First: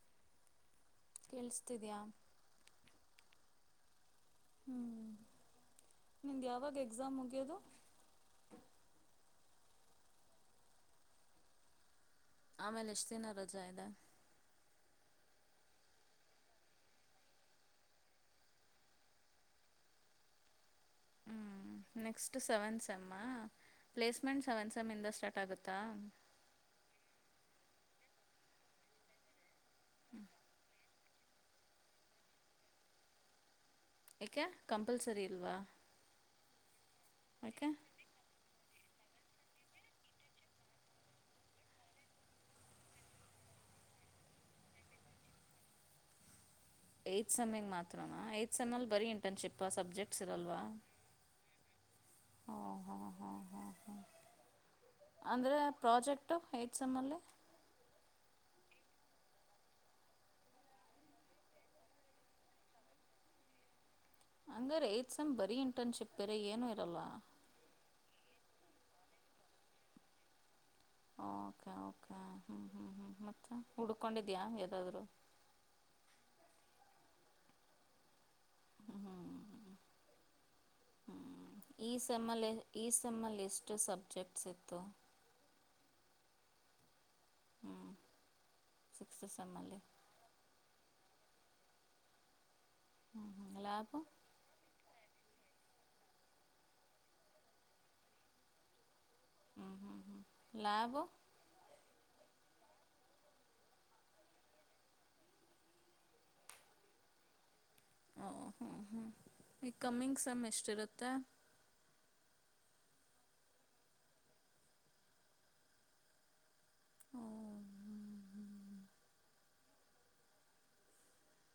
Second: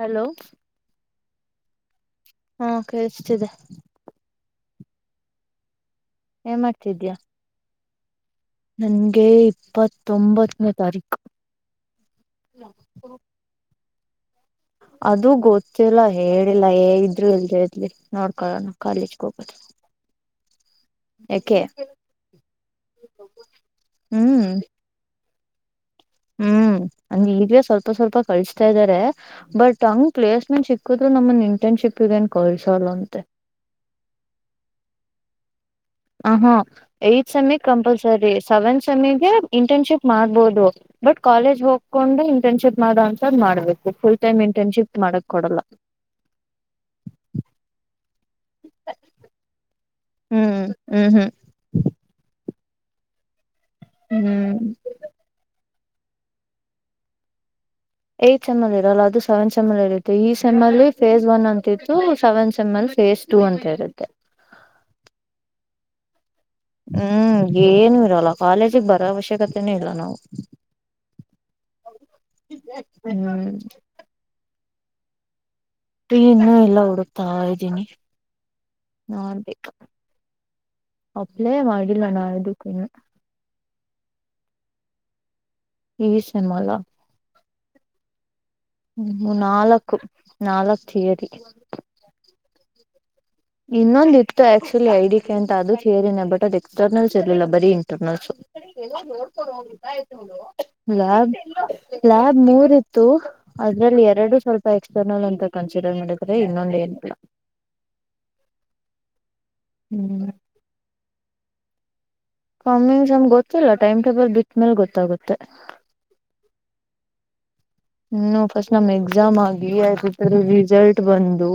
Hello ಕೇಳಸ್ತಿದ್ಯಾ. ಹೊ ಕೇಳಿಸ್ತಿದೆ. ಹ್ಮ್ ನಿಮ್ಗ್ ಏನ್ ಯಾವಾಗ ಮಾಡ್ತಿದ್ಯಾ ಎಕ್ಸಾಮ್ ಮುಗಿಯೋದು. ನನ್ಗೆ ಇಪ್ಪತ್ತೊಂಬತ್ತನೇ ತಾರೀಕು. ಆಮೇಲೆ ಎಷ್ಟ್ ದಿನ ರಜಾ ಇದೆ. ಅದು ಗೊತ್ತಿಲ್ಲ ಹೇಳಿಲ್ಲ ಏ ಇದ್ರು ಇಲ್ದ ಇರ್ಲಿ ನೋಡ್ಕಳೋಣ ಕಾಲೇಜ್ಗೆ ಹೋಗದು. [inaudible] ಹ್ಮ್ ನೆಕ್ಸ್ಟ್ ಸೆವೆಂತ್ ಸೆಮ್ಮ ಪ್ಲೇಸ್ಮೆಂಟ್ ಹ್ಮ್ ಸೆವೆತ್ ಸೆಮ್ತಿನ್ದ ಸ್ಟ ಾಗತ್ತಾ. ಹ್ಮ್ ನಂಗ ಈಗೇ ಸ್ವಲ್ಪ ಸ್ವಲ್ಪ ಕಳಿಸತಾ ಇದಾರೆ ಬಟ್ ಹಂಗ್ ಪ್ಲೇಸ್ಮೆಂಟ್ ಸಿ ಹದ್ರರು ನಮ್ಮಗೆನ್ ಇಂಟನ್ಶಿಪ್ಗೇನ್ ಕಳ್ಸೋಲ್ಂತೆ. ಯಕೆ ಕಂಪಲ್ಸರಿ ಇಲ್ವಾ. ಹೊಹೊ ಏತ್ ಸೆಮಿಂಗ್ ಓಕೆ ಕಂಪಲ್ಸರಿ. ಸೆವೆನ್ ಸಮ್ಮಿಗೆ ಇಂಟರ್ನ್ಶಿಪ್ ಮಾಡ್ಬಹದು ಬಟ್ ಕಾಲೇಜ್ ಹೋಗ್ಕೊಂಡು ಇಂಟರ್ನ್ಶಿಪ್ ಮಾಡ [unintelligible] ಮಾಡ್ಬೇಕು ಫುಲ್ ಟೈಮ್ ಇಂಟರ್ನ್ಶಿಪ್ ಮಾಡಕ್ ಕೊಡಲ್ಲ. ಏತ್ ಸಮ್ಮಿಗ್ ಮಾತ್ರ. ಮಾತ್ರನ ಏತ್ ಸೆಮ್ಮಲ್ಲ್ ಬರೀ ಇಂಟರ್ನ್ಶಿಪಾ ಸಬ್ಜೆಕ್ಟ್ಸ್ ಇರಲ್ವಾ. ಹ್ಮ್ ಹ್ಮ್ ಹ್ಮ್ ಹಾಂ ಹಾಂ ಹಾಂ ಹಾಂ ಹ್ಮ್ ಪ್ರೊಜೆಕ್ಟ್ ಏಟ್ಸ್ಮ್ಮಲ್ಲಿ. ಏಟ್ ಸೆಮ್ಲ್ ಇರಲ್ಲ ಅದು ಸೆವೆನ್ಸೆಮ್ಮ್ಲ್ [unintelligible] ಈ ಸೆಮಲ್ಲಿ ಫೇಸ್ ಒನ್ ಅಂತಿತ್ತು ಸೆವೆನ್ ಸೆಮ್ಲ್ ಫಸ್ ಟು ಅಂತ ಇರುತ್ತೆ. ಹಂಗರೆ ಏಟ್ಸೆಮ್ ಬರೀ ಇಂಟರ್ನ್ಶಿಪ್. ಬೇರೆ ಏನೂ ಇರಲ್ಲ ಹ್ಮ್ ಏನು ಇರಲ್ಲ ಕಾಲೇಜಿಗೆ ಬರೋ ಅವಶ್ಯಕತೆನೆ ಇಲ್ಲ ನಾವು. ಓಕೆ ಓಕೆ ಹ್ಞೂ ಹ್ಞೂ ಹ್ೂ ಹ್ಮ್ ಮತ್ತೆ ಹುಡ್ಕೊಂಡಿದ್ಯಾ ಯದಾದ್ರು. [unintelligible] ಇನ್ನು ಇಲ್ಲ ಹುಡುಕ್ತಾ ಇದ್ದೀನಿ ಹ್ಞೂ ನೋಡ್ಬೇಕಾ. ಅಪ್ಲೇ ಈ ಮಾಡಿಲ್ಲ ನಾ ಇದುಕ್ಕಿನ್ನ. ಚಪ್ಸ್ [unintelligible] ಈ ಸೆಮ್ಮಲ. ಹ್ಞೂ ಸಿಕ್ಸ್ತ್ ಹ್ಮ್ ಸೆಮ್ಮಲ್ಲಿ ನಾಲ್ಕು ನಾಲ್ಕು ತೀಯರಿ. ಹ್ಞೂ ಹ್ಞೂ ಲ್ಯಾಬು ಇನ್ನೊಂದಿತ್ತು ಆಕ್ಚುಲಿ ಐಡಿ. [unintelligible] ಅದು ಥಿಯರಿ ಬಟ್ ಅದು ಎಕ್ಸ್ಟರ್ನಲ್ಸ್ ಇರ್ಲಿಲ್ಲ ಬರೀ ಇಂಟರ್ನಲ್ಸ್. ಹ್ಞೂ ಹ್ಞೂ ಹ್ಞೂ ಲ್ಯಾಬು ಅಲ್ಲಾ ಸ್ಲ್ಯಾಬ್ ಮೂರ್ ಇತ್ತು ಅದ್ರಲ್ಲಿ ಎರಡು ಸ್ವಲ್ಪ ಎಕ್ಸ್ಟರ್ನಲ್ ಅಂತ ಕನ್ಸಿಡರ್ ಮಾಡಿದಿದ್ದಾರೆ ಇನ್ನೊಂದು ಏನಿಲ್ಲ [inaudible] ಹ್ಞೂ ಹ್ಞೂ ಈ ಕಮ್ಮಿಂಗ್ ಹ್ಮ್ ಸಮಮ್ ಎಷ್ಟ ಇರುತ್ತೆ ಕಮ್ಮಿನ್ ಸಮಮ್ ಗೊತ್ತಿಲ್ಲ ಟೈಮ್ ಟೇಬಲ್ ಬಿಟ್ಟ್ಮೇಲ್ ಗೊತ್ತಾಗುತ್ತೆ ಹ್ಮ ಹ್ಮ ಫಸ್ಟ್ ನಮ್ ಎಕ್ಸಾಮ್ ಆಗಿ ಅ ರಿಸಲ್ಟ್ ಬಂದು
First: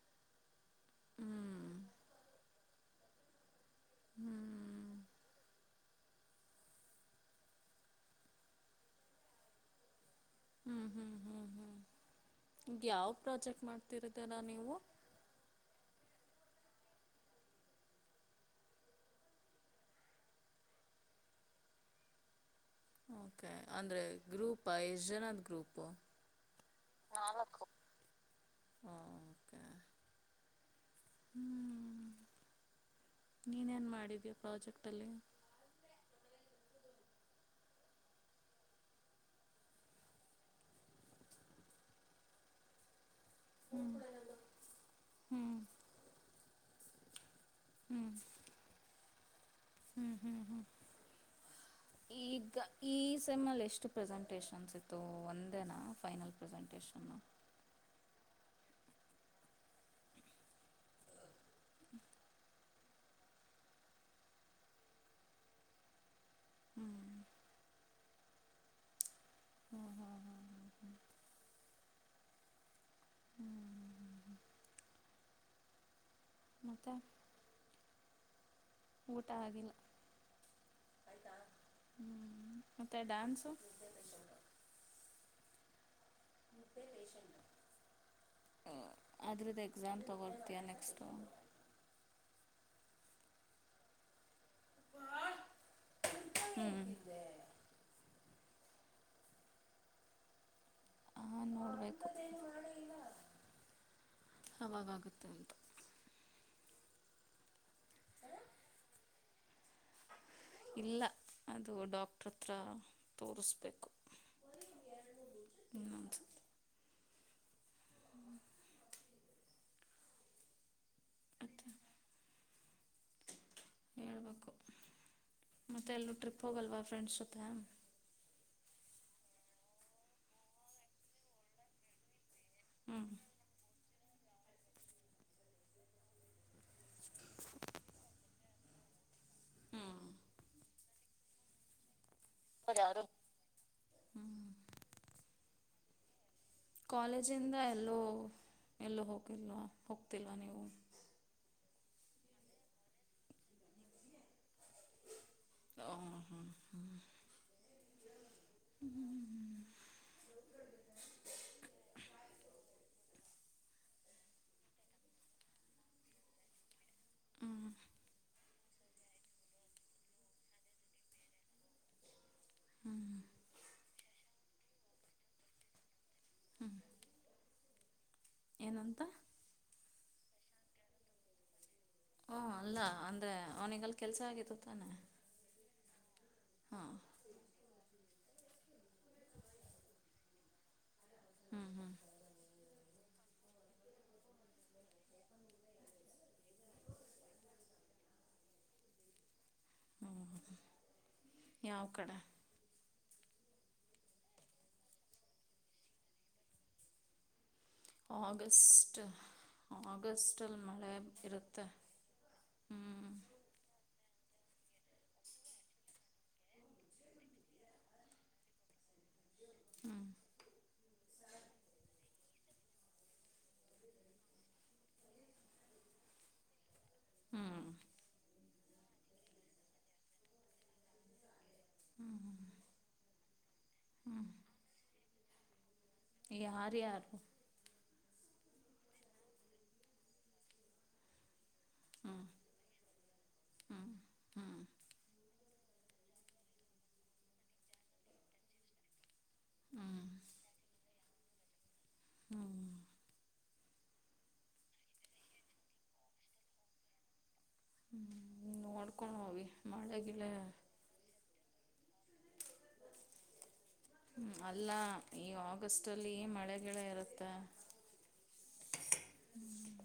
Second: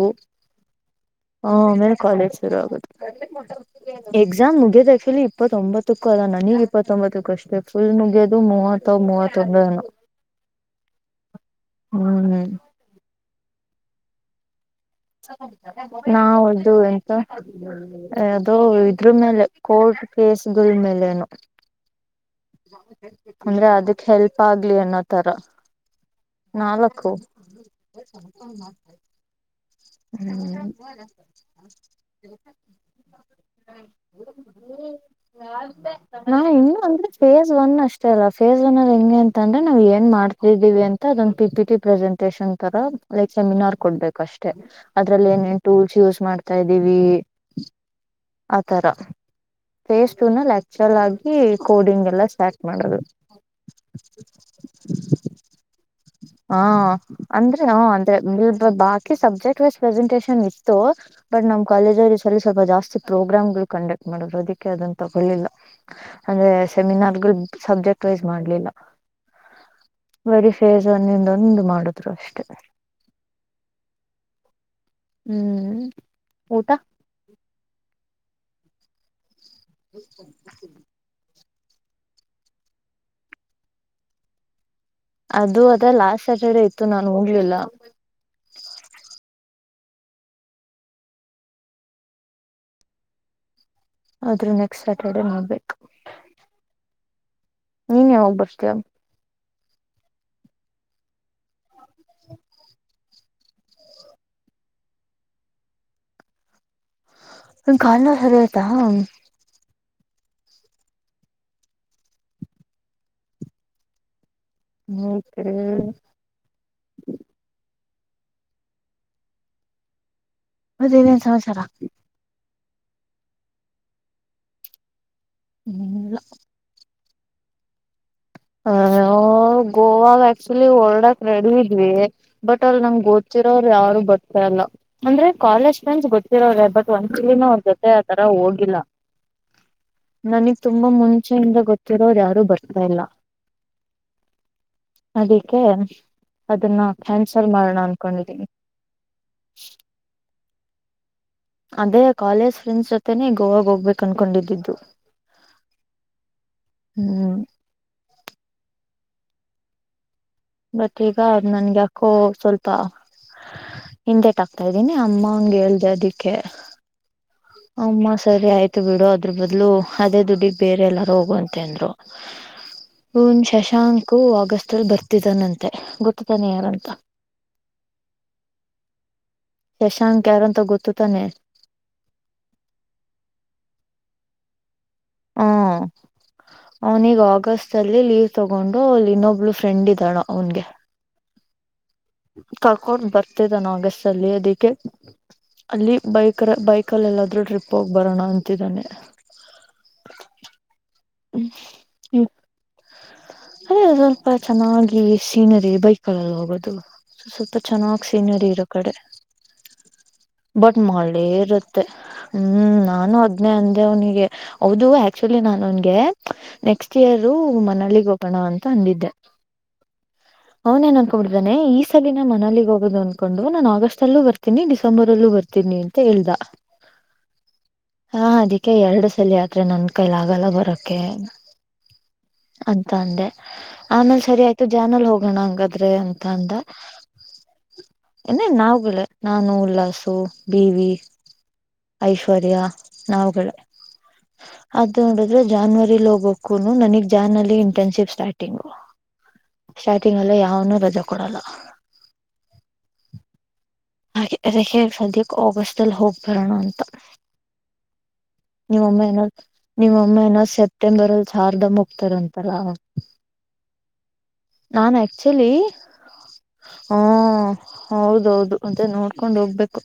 ಹ್ಞೂ ಹ ಆಮೇಲೆ ಕಾಲೇಜ್ ಶುರು ಆಗುತ್ತ ಹ್ಞೂ ಎಕ್ಸಾಮ್ ಮುಗದ ಆಕ್ಲಿ ಇಪ್ಪತ್ತೊಂಬತ್ತು ಹಕ್ಕಲ್ಲ ನನಗ್ ಇಪ್ಪತ್ತೊಂಬತ್ತಕ್ಕಷ್ಟೆ ಫುಲ್ ಮುಗಿಯೋದು ಮೂವತ್ತ ಮೂವತ್ತೊಂದೇನು ಹ್ಞೂ ಹ್ಞೂ ಹ್ಞೂ ಹ್ಮ್ ಹ್ಮ್ ಈಗ ಯಾವ ಪ್ರಾಜೆಕ್ಟ್ ಮಾಡ್ತಿರದರ ನೀವು ನಾಾವದು ಎಂತ ಅದು ಇದ್ರ ಮೇಲೆ ಕೋಲ್ಡ್ ಕೇಸ್ ಗಳ ಮೇಲೆೇನು [inaudible] ಓಕೆ ಅಂದ್ರೆ ಅದಕ್ ಹೆಲ್ಪ್ ಗ್ರೂಪ ಎಷ್ಟು ಜನದ ಗ್ರೂಪು ನಾ ಲಕ್ಕೋ ಓಕೆ ಹ್ಮ್ ನೀನೇನು ಮಾಡಿದೀಯ ಪ್ರಾಜೆಕ್ಟಲ್ಲಿ ನಾ ಇ ಅಂದ್ರೆ ಫೇಸ್ ಒನ್ ಅಷ್ಟೇ ಅಲ್ಲ ಫೇಸ್ ಒನ್ ಅಲ್ಲಿ ಹೆಂ ಅಂತ ಅಂದ್ರೆ ನಾವು ಏನ್ ಮಾಡ್ತಿದೀವಿ ಅಂತ ಅದೊಂದು ಪಿ ಪಿ ರೀ ಪ್ರ್ರೆಸೆಂಟೇಷನ್ ತರ ಲೈಕ್ ಸೆಮಿನಾರ್ ಕೊಡ್ಬೇಕು ಅಷ್ಟೇ ಅದ್ರಲ್ಲಿ ಏನೇನ್ ಟೂಲ್ಸ್ ಯೂಸ್ ಮಾಡ್ತಾ ಇದೀವಿ ಆತರ ಫೇಸ್ ಟು ನ ಲೆಕ್ಚರಲ್ ಆಗಿ ಕೋಡಿಂಗ್ ಎಲ್ಲ ಈಗ ಸ್ಟಾರ್ಟ್ ಮಾಡೋದು ಅನಸತ್ತು ಒಂದೇನಾ ಫೈನಲ್ ಪ್ರೆಸೆಂಟಷನ್ನು ಇ ಬಾ ಸಬ್ಜೆಕ್ಟ್ ವೈಸ್ ಪ್ರೆಸೆಂಟಷನ್ ಇತ್ತು ಬಟ್ ನಮ್ಮ್ ಕಾಲೇಜ್ಲ್ಲಿ ಸ್ವಲ್ಪ ಜಾಸ್ತಿ ಪ್ರೋಗ್ರಾಮ್ ಗಳು ಕಂಡಕ್ಟ್ ಮಾಡ್ರ ಅದಕ್ಕೆ ಅದನ್ನ ತಗೊಳ್ಳಿಲ್ಲ ಅಂದ್ರೆ ಹ್ಞೂ ಸೆಮಿನಾರ್ಗ ಸಬ್ಜೆಕ್ಟ್ ವೈಸ್ ಮಾಡ್ಲಿಲ್ಲ ಹ್ಞೂ ಹ್ಞೂ ಹ್ಞೂ ಬರಿೀ ಫೇಜ್ ಹ್ಞೂ ಒಂದಿಂದೊಂದು ಮಾಡುದ್ರು ಅಷ್ಟೇ ಹ್ಞೂ ಹ್ಞೂ ಹ್ಮ್ ಊಟ ಮತ್ತ ಊಟ ಆಗ ಹತ್ತ ಹ್ಮ ಮತ್ತೆ ಡ್ಯಾನ್ಸು ಅದು ಅದ ಲಾಸ್ಟ್ ಸ್ಯಾಟರ್ಡೇ ಇತ್ತು ನಾನು ಹೋಗಲಿಲ್ಲ ಅದ್ರದ್ದು ಎಕ್ಸಾಮ್ ತೊಗೊಳ್ತೀಯಾ ನೆಕ್ಸ್ಟ ್ರ ನೆಕ್ಸ್ಟ್ ಸ್ಯಾಟರ್ಡೆೇ ಮಾಡ್ಬೇಕು ಹ್ಞೂ ನೀನ್ ಯಾವೋಗ್ ಬರ್ತೀಯ ಹಾ ನೋಡ್ಬೇಕು ಅವಾಗಾಗುತ್ತೆ ಉಟು ಕಾಲ ಸರ ಆಯತಾ ಇಲ್ಲ ಅದು ಡಾಕ್ಟ್ರ ಹತ್ರ ತೋರಿಸ್ಬೇಕು ಹ್ಮತ್ ಇನ್ನೊಂದು ಬನ ಸಮಚ್ಯ ರ ಮತ್ತೆ ಹೇಳ್ಬೇಕು ಮೆ ಹ್ಮ ಎಲ್ಲೂ ಟ್ರಿಪ್ ಹೋಗಲ್ವಾ ಫ್ರೆಂಡ್ಸ್ ಜೊತೆ ಹ ನಾವು ಗೋವಾಗ ಆಕ್ಚುಲಿ ರ್ಡಕ್ ನಡವಿದ್ವಿ ಬಟ್ ಅವ್ ನಂಗ್ ಹ್ಞೂ ಗೋಚಿರ ಅವರು ಯಾರ ಗೊತ್ತೇಲ್ಲ ಅಂದ್ರೆ ಕಾಲೇಜ್ ಫ್ರೆಂಡ್ಸ್ ಗೊತ್ತಿರೋ್ರೆ ಬಟ್ ಒಂದ ಚಲಿನ ಅವ್ರ ಜೊತೆ ಆತರ ಹೋಗಿಲ್ಲಾ [inaudible] ನನಗ್ ತುಂಬಾ ಮುಂಚೆಯಿಂದ ಗೊತ್ತಿರೋದು ಯಾವ್ದ ಬರ್ತ ಇಲ್ಲ ಅವ್ರ್ಯಾರು ಹ್ಞೂ ಅದಕ್ಕೆ ಅದನ್ನ ಕ್ಯಾನ್ಸಲ್ ಕಾಲೇಜಿಂದ ಮಾಡೋಣ ಎಲ್ಲೋ ಅನ್ಕೊಂಡಿದೀನಿ ಎಲ್ಲೋ ಹೋಗಿಲ್ವಾ ಹೋಗ್ತಿಲ್ವಾ ನೀವು. ಅದೇ ಕಾಲೇಜ್ ಫ್ರೆಂಡ್ಸ್ ಜೊತೆನೆ ಗೋವಾಗ್ ಹೋಗ್ಬೇಕು ಅನ್ಕೊಂಡಿದ್ದು. ಹ್ಮ್ ಹ್ಮ್ ಹ್ಮ್ ಬಟ್ ಈಗ ನನ್ಗೆ ಅಕ್ಕೋ ಸ್ವಲ್ಪ. ಹಿಂದೆಟ್ ಆಕ್ತಾ ಇದ್ದೀನಿ ಅಮ್ಮ ಹಂಗ ಹೇಳ್ದೆ ಅದಿಕ್ಕೆ. ಅಮ್ಮ ಸರಿ ಆಯ್ತು ಬಿಡು ಅದ್ರ ಬದ್ಲು ಅದೇ ದುಡ್ಡಿಗ್ ಬೇರೆ ಎಲ್ಲಾರು ಹೋಗುವಂತೆ ಅಂದ್ರು. ಇವ್ನು ಶಶಾಂಕು ಆಗಸ್ಟ್ ಬರ್ತಿದ್ದಾನಂತೆ ಗೊತ್ತತಾನೆ ಯಾರಂತ. ಏನಂತ ಶಶಾಂಕ್ ಯಾರಂತ ಗೊತ್ತು ತಾನೆ. ಓ ಅಲ್ಲ ಅಂದ್ರೆ ಅವನಿಗೆಲ್ ಕೆಲ್ಸ ಆಗತ್ತು ತಾನೆ. ಹ್ಮ ಹಾಂ ಅವನ ಈಗ ಆಗಸ್ಟ್ ಅಲ್ಲಿ ಲೀವ್. ತಗೊಂಡು ಅಲ್ಲಿ ಇನ್ನೊಬ್ಳ ಫ್ರೆಂಡ್ ಇದ್ದಳ ಅವನ್ಗೆ. ಹ್ಮ್ ಕಕೊಂಡು ಬರ್ತಿದ್ದನ್ ಆಗಸ್ ಅಲ್ಲಿ ಅದಕ್ಕೆ. ಅಲ್ಲಿ ಬೈಕ ಬೈಕಲ್ಲಿ ಎಲ್ಲಾದ್ರೂ ಟ್ರಿಪ್ ಹೋಗ್ ಬರೋಣ ಅಂತಿದ್ದಾನೆ. ಹ್ಞೂ ಹ್ಞೂ ಹ್ಮ್ ಯಾವ ಕಡೆ ಹ್ಮ್ ಅದೇ ಸ್ವಲ್ಪ ಚೆನ್ನಾಗಿ ಸೀನರಿ ಬೈಕ್ಲ್ ಹೋಗೋದು. ಸಪ ಚನಾಗ್ ಸೀನರಿ ಇರೋ ಕಡೆ. ಆಗಸ್ಟ್ ಬಟ್ ಮಳೆ ಇರುತ್ತೆ ಹ್ಮ್ ಹ್ಞೂ ನಾನು ಹದ್ನೇ ಅಂದ ಅವನಿ ಗೆ ಹೌದು ಆಕ್ಚುಲಿ ನಾನು ಅವ್ನ್ ಗೆ ನೆಕ್ಸ್ಟ್ ಇಯರ್ ಮನಲಿ ಹೋಗೋಗೋಣ ಅಂತ ಅಂದಿದ್ದೆ. ಹ್ಞೂ ಅವನ್ ಏನ್ ಅನ್ಕೊಬಿಡ್ದಾನೆ ಈ ನ ಮನಲಿ ಹೋಗೋ ಅನ್ಕೊಂಡು ನಾನನ್ ಆಗಸ್ಟ್ ಅಲ್ಲೂ ಬರ್ತೀನಿ ಡಿಸೆಂಬರ್ ಅಲ್ಲೂ ಬರ್ತೀನಿ ಅಂತ ಹೇಳ್ದ. ಹ್ಞೂ ಹಾ ಅದಕ್ಕೆ ಎರಡು ಸಲ ಆದ್ರೆ ನನ್ ಕೈಲಿ ಆಗಲ್ಲ ಬರೋಕೆ. ಅಂತ ಅಂದೆ ಆಮೇಲೆ ಸರಿ ಆಯ್ತು ಜಾನಲ್ ಹೋಗೋಣ ಹಂಗಾ ದ್ರೆ ಅಂತ ಅಂದ. ಯಾರ್ಯಾರು ನ ನಾವ್ ನಾನು ಉಲ್ಲಾಸು ಬೀವಿ. ಹ್ಞೂ ಐಶ್ವರ್ಯಾ ನಾವುಗಳೆ ಹ್ಞೂ ಹ್ಞೂ ಅದು ನೋಡಿದ್ರೆ. ಜಾನ್ವರಿಲ್ ಹೋಗಕು ನನಗ್ ಜಾನ್ ಅಲ್ಲಿ ಇಂಟರ್ನ್ಶಿಪ್ ಸ್ಟಾರ್ಟಿಂಗು. ಹ್ಞೂ ಸ್ಟಾರ್ಟಿಂಗ್ ಅಲ್ಲ ಯಾವನು ರಜೆ ಕೊಡಲ್ಲ. ಹ್ಮ ಹಾಗೆ ಅದಕ್ಕೆ ಸದ್ಯಕ್ಕೆ ಆಗಸ್ಟ್ ಅಲ್ಲಿ ಹೋಗ್ಬರೋಣ ಅಂತ. ಹ್ಞೂ ನಿಮ್ಮ ನೋಡ್ಕೊಂಡು ಹೋಗಿ ನಿಮ್ಮ ಮಳೆ ಮಹನ ಗಿಳೆ ಸೆಪ್ಟೆಂಬರ್ ಸಾರದ ಮುಖ ತರಂತರಲ್ಲ ಹ ಅಲ್ಲ ಈ ಆಗಸ್ಟಲ್ಲಿ ಮಳೆ ಗಿಳೆ ಇರುತ್ತೆ. ಅದನ್ ನೋಡ್ಕೊಂಡ್ ಹೋಗ್ಬೇಕು.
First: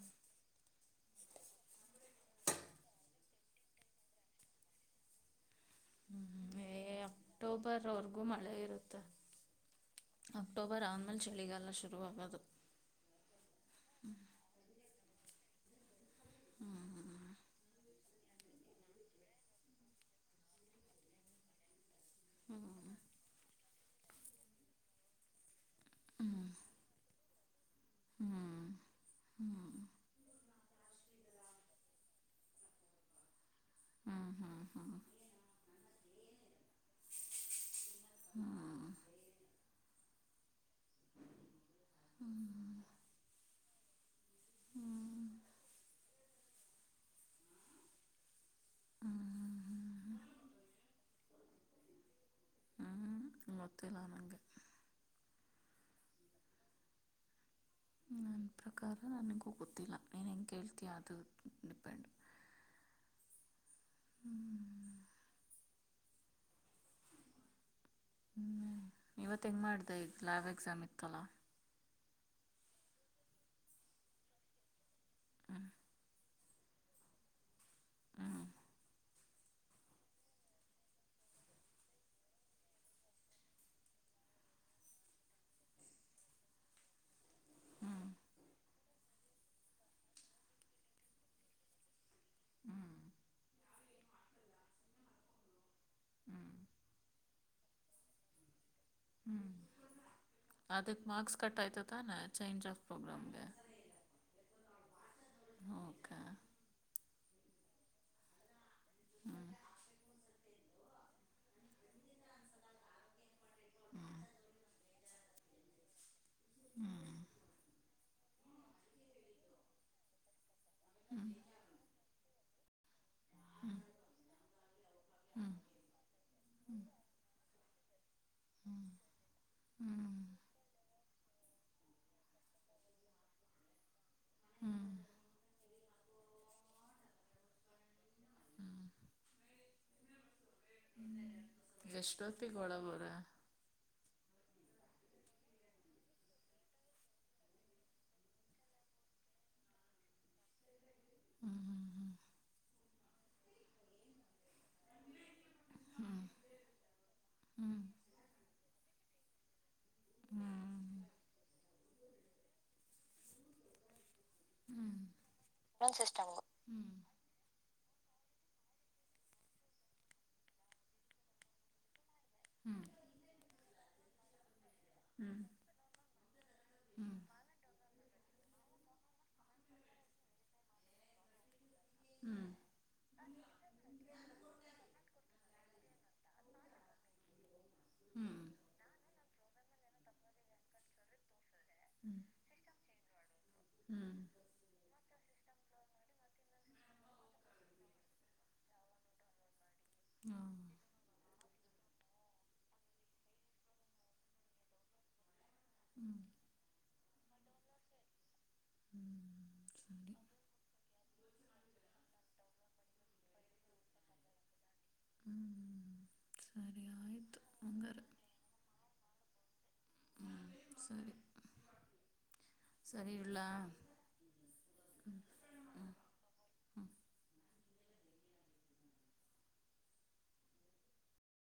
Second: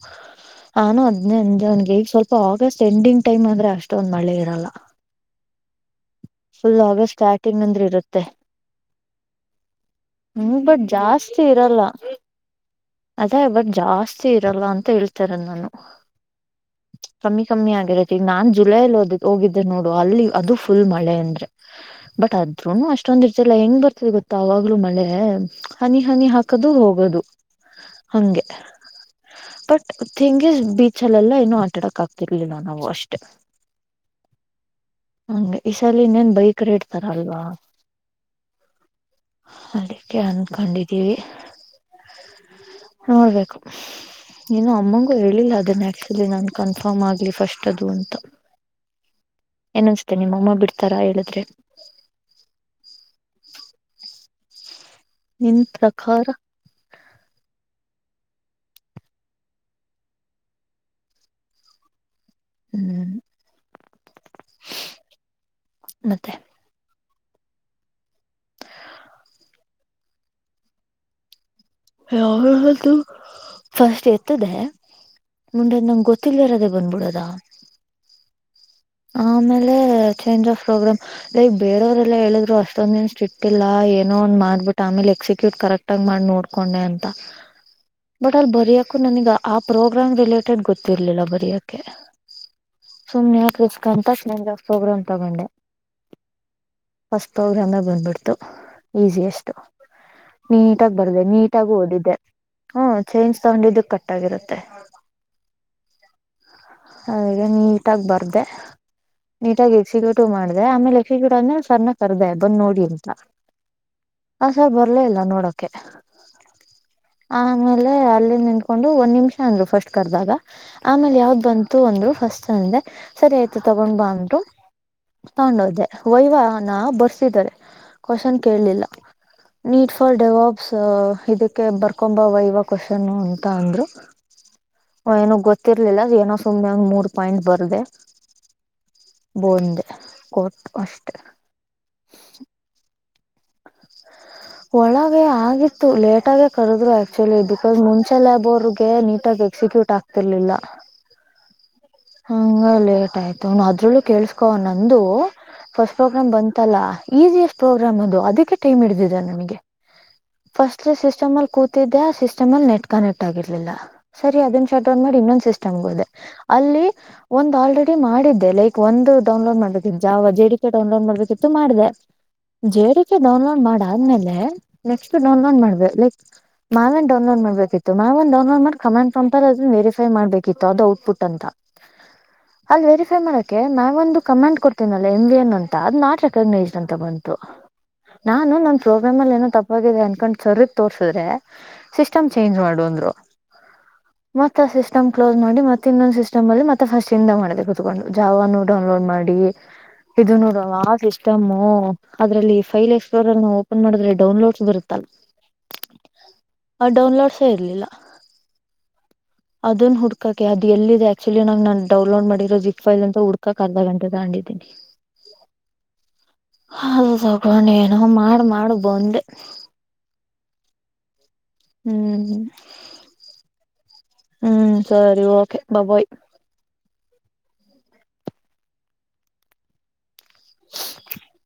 ಹಾನು ಹದ್ನವನ್ಗೆ ಈಗ ಸ್ವಲ್ಪ ಆಗಸ್ಟ್ ಎಂಡಿಂಗ್ ಟೈಮ್ ಅಂದ್ರೆ ಅಷ್ಟೊಂದ್ ಮಳೆ ಇರಲ್ಲ. ಹ್ಮ್ ಏ ಫುಲ್ ಆಗಸ್ಟ್ ಸ್ಟಾರ್ಟಿಂಗ್ ಅಂದ್ರೆ ಇರುತ್ತೆ. ಅಕ್ಟೋಬರ್ವರೆಗೂ ಮಳೆ ಇರುತ್ತೆ ಹ್ಮ್ ಬಟ್ ಅಕ್ಟೋಬರ್ ಆದ್ಮೇಲೆ ಜಾಸ್ತಿ ಚಳಿಗಾಲ ಇರಲ್ಲ ಶುರುವಾಗೋದು ಅದೇ ಬಟ್. ಜಾಸ್ತಿ ಇರಲ್ಲ ಅಂತ ಹೇಳ್ತಾರ ನಾನು ಹ್ಮ್ ಕಮ್ಮಿ ಕಮ್ಮಿ ಆಗಿರತ್ ಈಗ ನಾನ್ ಜುಲೈಲ್ ಹಓದ ಹೋಗಿದ್ದೆ ನೋಡು ಅಲ್ಲಿ ಅದು ಫುಲ್ ಮಳೆ ಅಂದ್ರೆ ಬಟ್ ಹಾದ್ರುನು ಅಷ್ಟೊಂದ್ ಇರ್ತಲ್ಲ ಹೆಂಗ್ ಬರ್ತದೆ ಗೊತ್ತ ಅವಾಗ್ಲೂ ಮಳೆ. ಹನಿ ಹನಿ ಹ್ಮ್ ಹಾಕದು ಹೋಗೋದು ಹಂಗೆ ಹ್ಮ್ ಹ್ಮ್ ಬಟ್ ತಿಂಗ್ ಇಸ್. ಬೀಚಲ್ಲೆಲ್ಲಾ ಏನೂ ಆಟಡಕ್ ಆಗ್ತಿರ್ಲಿಲ್ಲ ನಾವು ಅಷ್ಟೇ. ಹ್ಮ್ ಹ್ಮ್ ಹಂಗೆ ಈ ಸಲಿ ಇನ್ನೇನ್ ಬೈಕ್ರ ಇಡ್ತಾರ ಅಲ್ವಾ. ಅದಕ್ಕೆ ಅನ್ಕೊಂಡಿದ್ದೀವಿ. ನೋಡ್ಬೇಕು ನೀನು ಅಮ್ಮಂಗೂ ಹೇಳಿಲ್ಲ ಅದನ್ನ ಆ ನನ್ ಕನ್ಫರ್ಮ್ ಆಗ್ಲಿ ಫಸ್ಟ್ ಅದು ಅಂತ ಏನನ್ಸತೆ ನಿಮ್ಮಮ್ಮ ಬಿಡ್ತಾರ ಹೇಳಿದ್ರೆ ಹೊತ್ತಲಾನಗೆ ಇತ್ರಕಾರ ನನ್ನ ಪ್ರಕಾರ ನನಗೂ ಗೊತ್ತಿಲ್ಲ ನೀನು ಹೆಂಗೆ ಕೇಳ್ತೀಯಾ ಅದು ಡಿಪೆಂಡ್ ಹ್ಮ್ ಹ್ಮ್ ಮತ್ತೆ ಹ್ಮ್ ಇವತ್ತು ಹೆಂಗ್ ಮಾಡಿದೆ ಈ ಲ್ಯಾಬ್್ ಎಕ್ಸಾಮ್ ಇತ್ತಲ್ಲ ಅವು ಫಸ್ಟ್ ಎತ್ತದೆ ಮುಂಡದ್ ನಂಗ್ ಗೊತ್ತಿಲ್ಲರದೇ ಬಂದಬಿಡದ ಹ್ಮ ಆಮೇಲೆ ಚೇಂಜ್ ಆಫ್ ಪ್ರೋಗ್ರಾಮ್ ಲೈಕ್ ಬೇರವರೆಲ್ಲಾ ಹೇಳಿದ್ರು ಅಷ್ಟೊಂದ ದನ್ಷ್ಟ ಇಟ್ಟಿಲ್ಲ ಏನೋ ಒಂದ್ ಮಾಡ್ಬಿಟ್ಟ ಆಮೇಲೆ ಎಕ್ಸಿಕ್ಯೂಟ್ ಕರೆಕ್ಟ್ ಆಗ ಮಾಡಿ ನೋಡ್ಕೊಂಡೆ ಅಂತ ಹ್ಞೂ ಬಟ್ ಅಲ್ಲಿ ಬರಿಯಕು ನನಗ ಆ ಪ್ರೋಗ್ರಾಮ್ ರಿಲೇಟೆಡ್ ಗೊತ್ತಿರ್ಲಿಲ್ಲ ಬರಿಯಕೆ ಹ್ಞೂ ಸುಮ್ನೆ ಕೃಸ್ಕಂತ ಕ್ಲೇಜ್ರಫ್ ಪ್ರೋಗ್ರಾಾಮ್ ತಗೊಂಡೆ ಹ್ಮ್ ಪ್ರ್ರಾಮ್ ಬಂದ್ಬಿು ಈಿ ಹ್ಞೂ ನೀ ಬ ಅದಕ್ಕೆ ಮಾರ್ಕ್ಸ್ ಕಟ್ ಗ ಆಯಿತು ಓದಿದ್ದೆ ತಾನೆ ಚೇಂಜ್ ಆಫ್ ಹ್ಮ ಚೈಂಜ್ ಪ್ರೋಗ್ರಾಮ್ಗೆ ತಗೊಂಡಿದ್ದು ಕಟ್ಟಾಗಿರುತ್ತೆ ಓಕೆ ಹಾಗೆ ನೀಟಗ ಬರ್ದೆ ಹ್ಞೂ ನೀಟಾಗಿ ಎಕ್ಸಿಕ್ಯೂ ಮಾಡಿದೆ ಆಮೇಲೆ ಲಕ್ಷ್ಮಗೂಡ ಅಂದ್ರೆ ಸರ್ಣ ಕರ್ದೆ ಬಂದ್ ನೋಡಿ ಅಂತ ಹಸ ಬರ್ಲೇ ಇಲ್ಲ ನೋಡೋಕೆ ಆಮೇಲೆ ಅಲ್ಲಿ ನಿಂಕೊಂಡು ಒಂದ್ ನಿಮಿಷ ಅಂದ್ರು ಫಸ್ಟ್ ಕರ್ದಾಗ ಆಮೇಲೆ ಯಾವ್ದ್ ಬಂತು ಅಂದ್ರು ಫಸ್ಟ್ ಅಂದೆ ಸರಿ ಆಯ್ತು ತಗೊಂಡ್ ಬ ಅಂದರು ತಗೊಂಡೋೆ ವೈವಾಾನ ಬರ್ಸಿದ್ದಾರೆ ಕ್ವಶನ್ ಕೇಳಲಿಲ್ಲ ನೀಡ್ ಹ್ಞೂ ಫಾರ್ ಡೆವಾಬ್ಸ್ ಇದಕ್ಕೆ ಬರ್ಕೊಂಬ ವೈವ ಕ್ಶನ್ ಅಂತ ಅಂದ್ರು ಹ್ಞೂ ಏನ ಗೊ ಸಿತಿರ್ಲಿಲ್ಲ ಏನೋ ಸುಮ್ನೆ ಒಂಗ್ ಮೂರ್ ಪಾಯಿಂಟ್ ಬರದೆ ಬಂದೆ ಕೊಟ್ ಅಷ್ಟ ಹ್ಮ ಎಷ್ಟೊತ್ತ ಕೊೋಡಬೋರ ಒಳಗ ಆಗಿತ್ತು ಲೇಟಾಗೇ ಕರೆದ್ರು ಆಕ್ಚುಲಿ ಬಿಕಾಸ್ ಮುಂಚೆ ಲಬ ಅವರ್ಗೆ ನೀಟಾಗಿ ಎಕ್ಸಿಕ್ಯೂಟ್ ಆಗ್ತಿರ್ಲಿಲ್ಲ ಹ್ಞೂ ಹಂಗ ಲೇಟ್ ಆಯ್ತು ಅದ್ರಲ್ಲೂ ಕೇಳ್ಸ್ಕೊ ನಂದು ಫಸ್ಟ್ ಹ್ಞೂ ಪ್ರೋಗ್ರಾಮ್ ಬಂತಲ್ಲಾ ಈಸಿ ಎಷ್ಟ್ ಹ್ಞೂ ಪ್ರೋಗ್ರಾಮ್ ಅದು ಅದಕ್ಕೆ ಟೈಮ್ ಹಡಿದಿದೆ ನಮಗೆ ಹ್ಞೂ ಹ್ಞೂ ಫಸ್ಟ್ ಸಿಸ್ಟಮ್ ಅಲ್ಲಿ ಕೂತಿದ್ದೆ ಆ ಸಿಸ್ಟಮ್ ಅಲ್ಲಿ ನೆಟ್ ಕನೆಕ್ಟ್ ಆಗಿರ್ಲಿಲ್ಲ ಸರಿ ಅದನ್ನ ಶಟ್ ೌನ್ ಮಾಡಿ ಇನ್ನೊಂದು ಒಂದು ಸಿಸ್ಟ್ಗದೆ ಸಿಸ್ಟಮ್ಗು ಅಲ್ಲಿ ಹ್ಞೂ ಒಂದು್ ಆಲ್ರೆಡಿ ಮಾಡಿದ್ದೆ ಲೈಕ್ ಒಂದು ಡೌನ್ಲೋಡ್ ಮಾಡ್ಬೇಕತ್ತು ಜಾವ ಜೆ ಡಿ ಕೆ ಡೌನ್ಲೋಡ್ ಮಾಡ್ಬೇಕಿತ್ತು ಮಾಡಿದೆ ಜೆ ಡಿ ಕೆ ಡೌನ್ಲೋಡ್ ಮಾಡಾದ್ಮೇಲೆ ನೆಕ್ಸ್ಟ್ ಇನ್ನೊಂದು ಡೌನ್ಲೋಡ್ ಮಾಡ್ಬೇಕ ಲೈಕ್ ಮಾಲನ್ ಡೌನ್ಲೋಡ್ ಮಾಡ್ಬೇಕಿತ್ತು ಮೇ್ ಒಂದು ಡೌನ್ಲೋಡ್ ಮಾಡ ಕಮಂಡ್ಫಂಲ್ಲಿ ಅದನ್ನ ವೆರಿಫೈ ಮಾಡ್ಬೇಕಿತ್ತುದು ಔಟ್ಪುಟ್ ಅಂತ ಅಲ್ವೇರಿ ಮಾಡಕೆ ನಾನ ಒಂದು ಕಮ್ಯಾಂಡ್ ಕೊಡ್ತೀನಲ್ಲ ಎಂ ವಿ ಎನ್ ಅಂತ ಅದು ನಾಟ್ ರೆಕಗ್ನೈಸ್ಡ್ ಅಂತ ಬಂತು ನಾನು ನನ್ ಪ್ರೋಗ್ರಾಮ್ ಅಲ್ಲಿ ಏನೋ ತಪ್ಪಾಗಿದೆ ಅನ್ಕೊಂಡ್ ಸರೀಗ್ ತೋರ್ಸಿದ್ರೆ ಸಿಸ್ಟಮ್ ಚೇಂಜ್ ಮಾಡುವ ಅಂದ್ರು ಮತ್ತ ಆ ಸಿಸ್ಟಮ್ ಕ್ಲೋಸ್ ಮಾಡಿ ಮತ್ತ ಇನ್ನೊಂದ್ ಸಿಸ್ಟ್ ಅಲ್ಲಿ ಮತ್ತೆ ಫಸ್ಟ್ ಇಿಂದ ಮಾಡಿದೆ ಕುತ್ಕೊಂಡು ಜಾವಾನ ಡೌನ್ಲೋಡ್ ಮಾಡಿ ಇದು ನೋಡುವ ಆ ಸಿಸ್ಟಮ ಓ ಅದ್ರಲ್ಲಿ ಫೈಲ್ ಎಕ್ಸ್ಲೋರ್ ಅನ್ನು ಓಪನ್ ಮಾಡಿದ್ರೆ ಡೌನ್ಲೋಡ್ಸ್ ಬರುತ್ತಲ್ ಹ್ಮ್ ಡೌನ್ಲೋಡ್ಸ ಇರ್ಲಿಲ್ಲ ಅದ ಹುಡ್ಕಕ ಅ ಎ ಆಕ್ಚುಲಿ ನು ಡೌನ್ಲೋಡ್ ಮಾಡಿರೋ ಜಿಫೈಲ್ ಅಂತ ಹುಕಕ್ ಅರ್ಧ ಗಂಟೆ ತಗಂಡಿದ್ದೀನಿ ಸಿಸ್ಟಮ್ಗು ಸರಿ ಹ್ಞೂ ಸರಿ ಅದು ಆಯಿತು ತಗೊಂಡ ಏನೋ ಹಂಗಾರೆ ಮಾಡ ಮಾಡು ಬಂದ್ ಹ್ಮ ಸರಿ ಹ್ಮ್ ಸರಿಲ್ಲ ಹ್ಮ್ ಸರಿ ಓಕೆ ಬಬಯ್ [unintelligible]